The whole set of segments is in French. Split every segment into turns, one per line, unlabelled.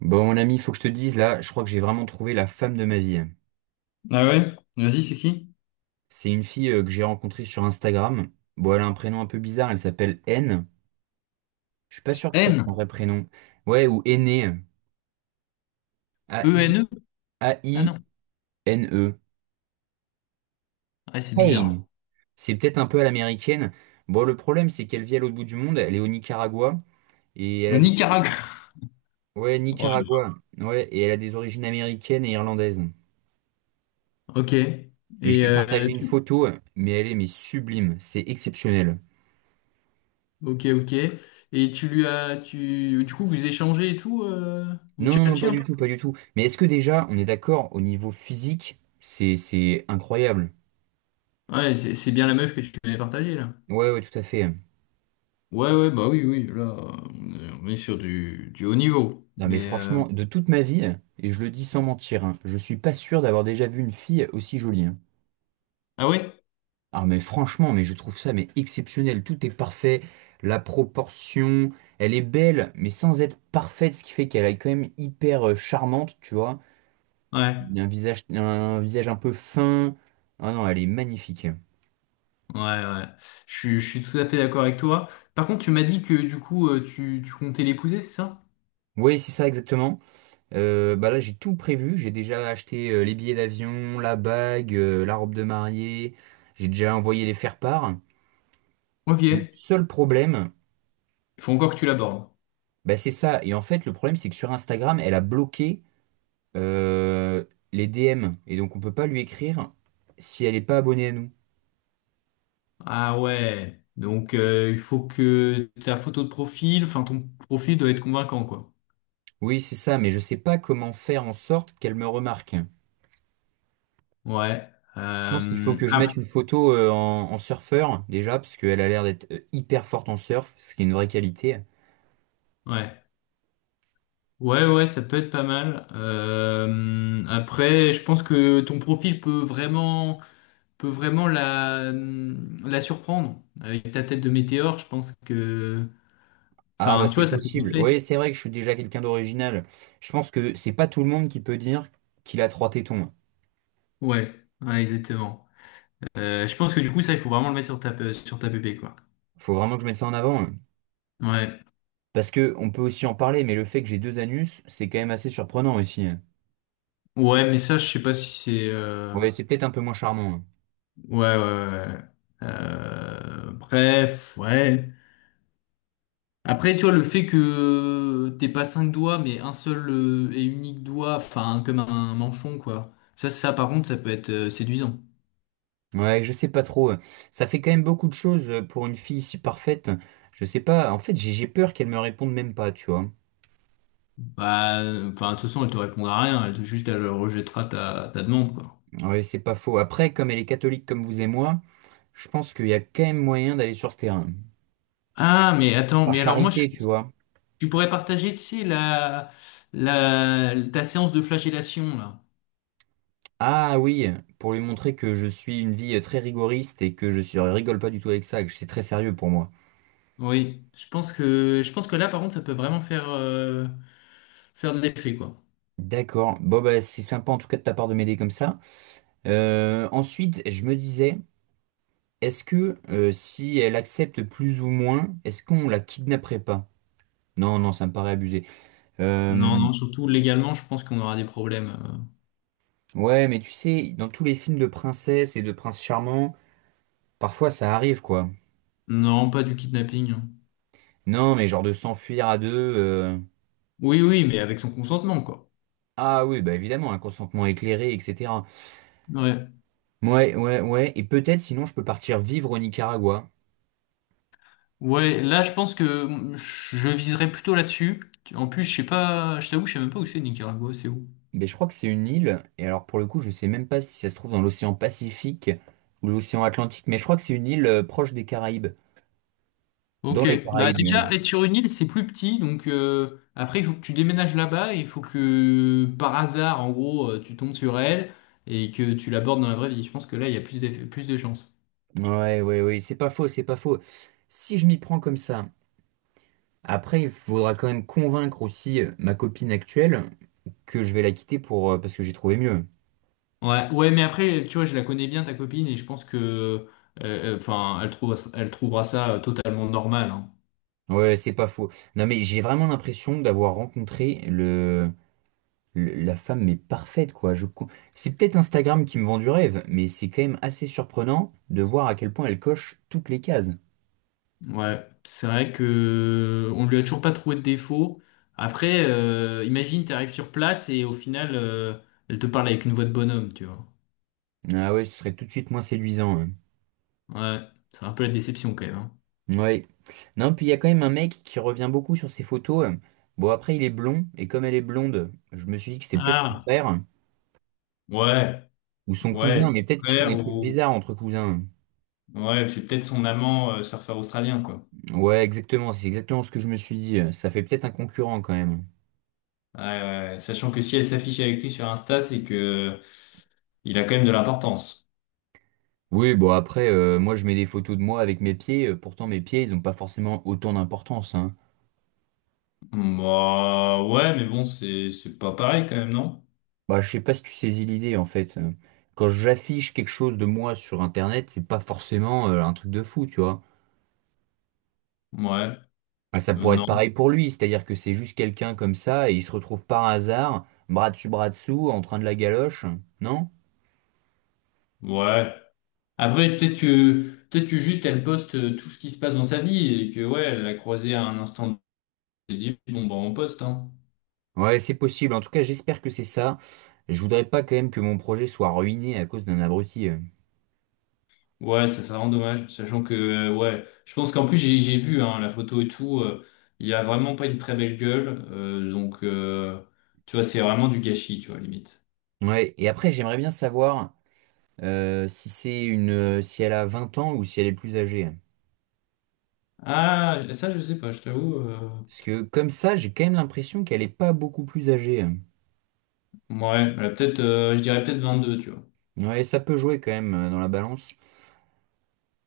Bon, mon ami, faut que je te dise là, je crois que j'ai vraiment trouvé la femme de ma vie.
Ah ouais? Vas-y, c'est qui?
C'est une fille que j'ai rencontrée sur Instagram. Bon, elle a un prénom un peu bizarre, elle s'appelle N. Je suis pas sûr que ce soit son
N?
vrai prénom. Ouais, ou Aîné. A-I,
ENE? Ah
A-I-N-E.
non. Ah, c'est
Aine.
bizarre.
C'est peut-être un peu à l'américaine. Bon, le problème, c'est qu'elle vit à l'autre bout du monde, elle est au Nicaragua, et elle
Au
a des origines.
Nicaragua.
Ouais,
Ouais.
Nicaragua. Ouais, et elle a des origines américaines et irlandaises.
Ok.
Mais je t'ai partagé une photo, mais elle est mais sublime, c'est exceptionnel.
Ok, ok. Et tu lui as... Tu... Du coup, vous échangez et tout, vous
Non, non, non,
tchatchez
pas
un
du
peu?
tout, pas du tout. Mais est-ce que déjà, on est d'accord, au niveau physique, c'est incroyable.
Ouais, c'est bien la meuf que tu m'avais partagée, là.
Ouais, ouais, tout à fait.
Ouais, ouais, bah oui, oui, là, on est sur du haut niveau.
Non, mais franchement, de toute ma vie, et je le dis sans mentir, hein, je suis pas sûr d'avoir déjà vu une fille aussi jolie, hein.
Ah ouais?
Ah, mais franchement, mais je trouve ça mais exceptionnel. Tout est parfait. La proportion, elle est belle, mais sans être parfaite, ce qui fait qu'elle est quand même hyper charmante, tu vois. Il
Ouais,
y a un visage, un visage un peu fin. Ah non, elle est magnifique.
ouais, ouais. Je suis tout à fait d'accord avec toi. Par contre, tu m'as dit que du coup, tu comptais l'épouser, c'est ça?
Oui, c'est ça exactement. Bah là, j'ai tout prévu. J'ai déjà acheté les billets d'avion, la bague, la robe de mariée. J'ai déjà envoyé les faire-part.
Ok.
Le seul problème,
Il faut encore que tu l'abordes.
bah, c'est ça. Et en fait, le problème, c'est que sur Instagram, elle a bloqué euh, les DM. Et donc, on peut pas lui écrire si elle n'est pas abonnée à nous.
Ah ouais. Donc, il faut que ta photo de profil, enfin, ton profil doit être convaincant, quoi.
Oui, c'est ça, mais je sais pas comment faire en sorte qu'elle me remarque. Je
Ouais.
pense qu'il faut que je
Ah,
mette une photo en, en surfeur, déjà, parce qu'elle a l'air d'être hyper forte en surf, ce qui est une vraie qualité.
ouais. Ouais, ouais, ça peut être pas mal. Après, je pense que ton profil peut vraiment, peut vraiment la surprendre. Avec ta tête de météore, je pense que,
Ah bah
enfin, tu
c'est
vois, ça fait
possible. Oui,
kiffer.
c'est vrai que je suis déjà quelqu'un d'original. Je pense que c'est pas tout le monde qui peut dire qu'il a trois tétons.
Ouais, ouais, exactement. Je pense que du coup, ça, il faut vraiment le mettre sur ta, pépé, quoi.
Faut vraiment que je mette ça en avant, hein.
Ouais.
Parce que on peut aussi en parler, mais le fait que j'ai deux anus, c'est quand même assez surprenant aussi, hein.
Ouais, mais ça, je sais pas si c'est,
Ouais, c'est peut-être un peu moins charmant, hein.
ouais, ouais, ouais, ouais. Bref, ouais. Après, tu vois, le fait que t'aies pas cinq doigts, mais un seul, et unique doigt, enfin, comme un manchon, quoi. Ça, par contre, ça peut être, séduisant.
Ouais, je sais pas trop, hein. Ça fait quand même beaucoup de choses pour une fille si parfaite. Je sais pas. En fait, j'ai peur qu'elle me réponde même pas, tu vois.
Bah, enfin, de toute façon, elle te répondra à rien. Juste, elle rejettera ta, demande, quoi.
Ouais, c'est pas faux. Après, comme elle est catholique comme vous et moi, je pense qu'il y a quand même moyen d'aller sur ce terrain.
Ah, mais attends,
Par
mais alors moi,
charité, tu vois.
tu pourrais partager, tu sais, ta séance de flagellation, là.
Ah oui, pour lui montrer que je suis une vie très rigoriste et que je suis, rigole pas du tout avec ça, et que c'est très sérieux pour moi.
Oui, je pense que là, par contre, ça peut vraiment faire de l'effet, quoi.
D'accord. Bon, bah, c'est sympa en tout cas de ta part de m'aider comme ça. Ensuite, je me disais, est-ce que si elle accepte plus ou moins, est-ce qu'on la kidnapperait pas? Non, non, ça me paraît abusé. Euh,
Non, non, surtout légalement, je pense qu'on aura des problèmes.
ouais, mais tu sais, dans tous les films de princesses et de princes charmants, parfois ça arrive quoi.
Non, pas du kidnapping, hein.
Non, mais genre de s'enfuir à deux. euh,
Oui, oui, mais avec son consentement, quoi.
Ah oui, bah évidemment, un consentement éclairé, etc.
Ouais.
Ouais, ouais, ouais. Et peut-être sinon je peux partir vivre au Nicaragua.
Ouais, là, je pense que je viserais plutôt là-dessus. En plus, je sais pas, je t'avoue, je sais même pas où c'est Nicaragua, c'est où?
Mais je crois que c'est une île. Et alors pour le coup, je sais même pas si ça se trouve dans l'océan Pacifique ou l'océan Atlantique. Mais je crois que c'est une île proche des Caraïbes. Dans
Ok,
les
bah
Caraïbes même.
déjà être sur une île c'est plus petit donc, après il faut que tu déménages là-bas et il faut que par hasard en gros, tu tombes sur elle et que tu l'abordes dans la vraie vie. Je pense que là il y a plus de, chances.
Ouais, ouais, ouais. C'est pas faux, c'est pas faux. Si je m'y prends comme ça, après il faudra quand même convaincre aussi ma copine actuelle que je vais la quitter pour parce que j'ai trouvé mieux.
Ouais, ouais mais après tu vois je la connais bien ta copine et je pense que, enfin elle trouvera ça, totalement normal, hein.
Ouais, c'est pas faux. Non mais j'ai vraiment l'impression d'avoir rencontré la femme mais parfaite quoi. C'est peut-être Instagram qui me vend du rêve, mais c'est quand même assez surprenant de voir à quel point elle coche toutes les cases.
Ouais, c'est vrai que on lui a toujours pas trouvé de défaut. Après, imagine t'arrives sur place et au final, elle te parle avec une voix de bonhomme tu vois.
Ah ouais, ce serait tout de suite moins séduisant, hein.
Ouais, c'est un peu la déception quand même, hein.
Ouais. Non, puis il y a quand même un mec qui revient beaucoup sur ses photos. Bon, après, il est blond, et comme elle est blonde, je me suis dit que c'était peut-être son
Ah,
frère
ouais,
ou son
ouais,
cousin,
c'est
mais
son
peut-être qu'ils font
frère
des trucs
ou
bizarres entre cousins.
ouais, c'est peut-être son amant, surfeur australien quoi.
Ouais, exactement, c'est exactement ce que je me suis dit. Ça fait peut-être un concurrent quand même.
Ouais, ouais, ouais. Sachant que si elle s'affiche avec lui sur Insta, c'est que il a quand même de l'importance.
Oui, bon après, moi je mets des photos de moi avec mes pieds, pourtant mes pieds, ils n'ont pas forcément autant d'importance, hein.
Bah ouais, mais bon, c'est pas pareil quand même, non?
Bah, je sais pas si tu saisis l'idée en fait. Quand j'affiche quelque chose de moi sur Internet, c'est pas forcément un truc de fou, tu vois.
Ouais,
Bah, ça pourrait être
non,
pareil pour lui, c'est-à-dire que c'est juste quelqu'un comme ça et il se retrouve par hasard, bras dessus, bras dessous, en train de la galoche, non?
ouais. Après, peut-être que juste elle poste, tout ce qui se passe dans sa vie et que ouais, elle l'a croisé à un instant. Elle s'est dit bon bah on poste hein.
Ouais, c'est possible, en tout cas j'espère que c'est ça. Je voudrais pas quand même que mon projet soit ruiné à cause d'un abruti.
Ouais, ça c'est vraiment dommage, sachant que, ouais, je pense qu'en plus j'ai vu hein, la photo et tout, il a vraiment pas une très belle gueule, donc, tu vois c'est vraiment du gâchis, tu vois limite.
Ouais, et après j'aimerais bien savoir. Si c'est une, si elle a 20 ans ou si elle est plus âgée.
Ah ça je sais pas, je t'avoue,
Parce que comme ça, j'ai quand même l'impression qu'elle est pas beaucoup plus âgée.
ouais, elle a peut-être, je dirais peut-être 22, tu vois.
Ouais, ça peut jouer quand même dans la balance.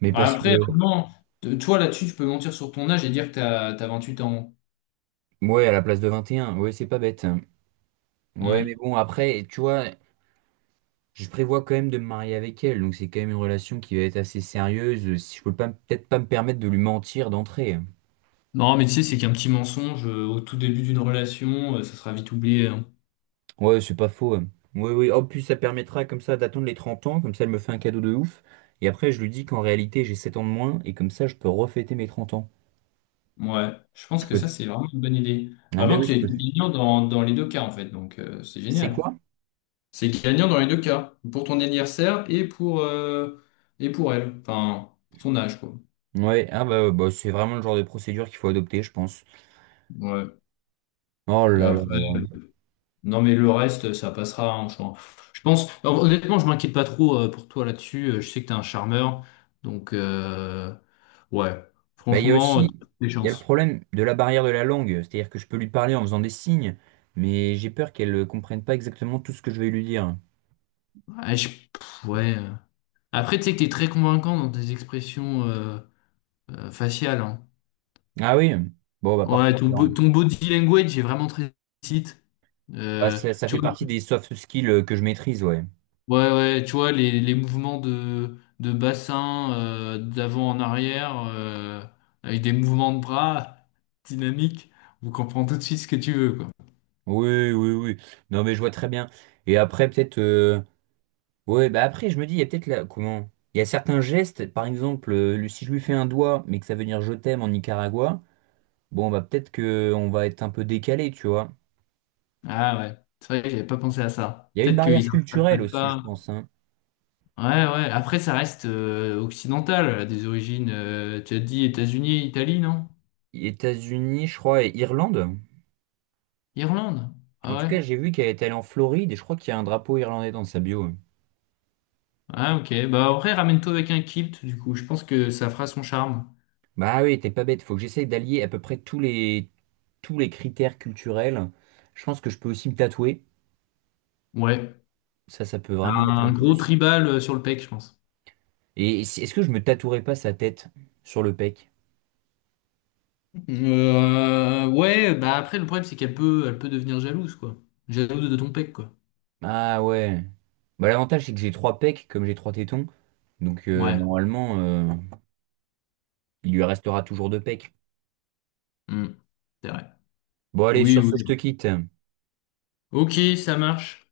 Mais
Bah,
parce que,
après vraiment, toi là-dessus tu peux mentir sur ton âge et dire que t'as 28 ans.
ouais, à la place de 21 ouais, c'est pas bête. Ouais, mais
Hmm.
bon, après, tu vois, je prévois quand même de me marier avec elle. Donc c'est quand même une relation qui va être assez sérieuse. Si je peux pas, peut-être pas me permettre de lui mentir d'entrée.
Non mais tu sais c'est qu'un petit mensonge, au tout début d'une relation, ça sera vite oublié, hein.
Ouais, c'est pas faux, hein. Oui, oui. En plus, ça permettra comme ça d'attendre les 30 ans, comme ça elle me fait un cadeau de ouf. Et après, je lui dis qu'en réalité, j'ai 7 ans de moins, et comme ça, je peux refêter mes 30 ans.
Ouais, je pense
Je
que
peux
ça, c'est vraiment une bonne idée.
Ah ben
Vraiment,
oui,
tu
je
es
peux.
gagnant dans les deux cas, en fait. Donc, c'est
C'est
génial.
quoi?
C'est gagnant dans les deux cas. Pour ton anniversaire et pour elle. Enfin, pour son âge, quoi.
Ouais, ah bah, bah, c'est vraiment le genre de procédure qu'il faut adopter, je pense.
Ouais.
Oh
Et
là là
après,
là là.
non, mais le reste, ça passera, hein, je pense, alors, honnêtement, je m'inquiète pas trop, pour toi là-dessus. Je sais que t'es un charmeur. Donc, ouais.
Bah, il y a
Franchement,
aussi,
des
il y a le
chances.
problème de la barrière de la langue, c'est-à-dire que je peux lui parler en faisant des signes, mais j'ai peur qu'elle ne comprenne pas exactement tout ce que je vais lui dire.
Ouais, ouais. Après, tu sais que t'es très convaincant dans tes expressions, faciales, hein.
Ah oui? Bon, bah
Ouais,
parfait
ton, bo-
alors.
ton body language est vraiment très site.
Bah,
Euh,
ça
tu
fait
vois,
partie des soft skills que je maîtrise, ouais.
ouais, ouais, tu vois les, mouvements de bassin, d'avant en arrière, avec des mouvements de bras dynamiques, on comprend tout de suite ce que tu veux, quoi.
Oui, oui, oui. Non, mais je vois très bien. Et après, peut-être. Ouais, bah après, je me dis, il y a peut-être là. Comment? Il y a certains gestes, par exemple, si je lui fais un doigt, mais que ça veut dire je t'aime en Nicaragua, bon, bah peut-être que on va être un peu décalé, tu vois.
Ah ouais, c'est vrai que j'avais pas pensé à ça.
Il y a une
Peut-être
barrière
qu'ils
culturelle
interprètent
aussi, je
pas.
pense, hein.
Ouais, ouais. Après, ça reste, occidental, là, des origines. Tu as dit États-Unis, Italie, non?
États-Unis, je crois, et Irlande.
Irlande. Ah
En tout
ouais.
cas, j'ai vu qu'elle est allée en Floride et je crois qu'il y a un drapeau irlandais dans sa bio.
Ah ok, bah en vrai ramène-toi avec un kilt du coup, je pense que ça fera son charme.
Bah oui, t'es pas bête, faut que j'essaye d'allier à peu près tous les critères culturels. Je pense que je peux aussi me tatouer.
Ouais,
Ça peut vraiment être un
un gros
plus.
tribal, sur le pec, je pense.
Et si, est-ce que je me tatouerais pas sa tête sur le pec?
Ouais, bah après le problème c'est qu'elle peut, devenir jalouse quoi, jalouse de ton pec quoi.
Ah ouais. Bah, l'avantage, c'est que j'ai trois pecs, comme j'ai trois tétons. Donc,
Ouais.
normalement, il lui restera toujours deux pecs.
Hmm. C'est vrai.
Bon, allez,
Oui
sur ce, je
oui.
te quitte.
Ok, ça marche.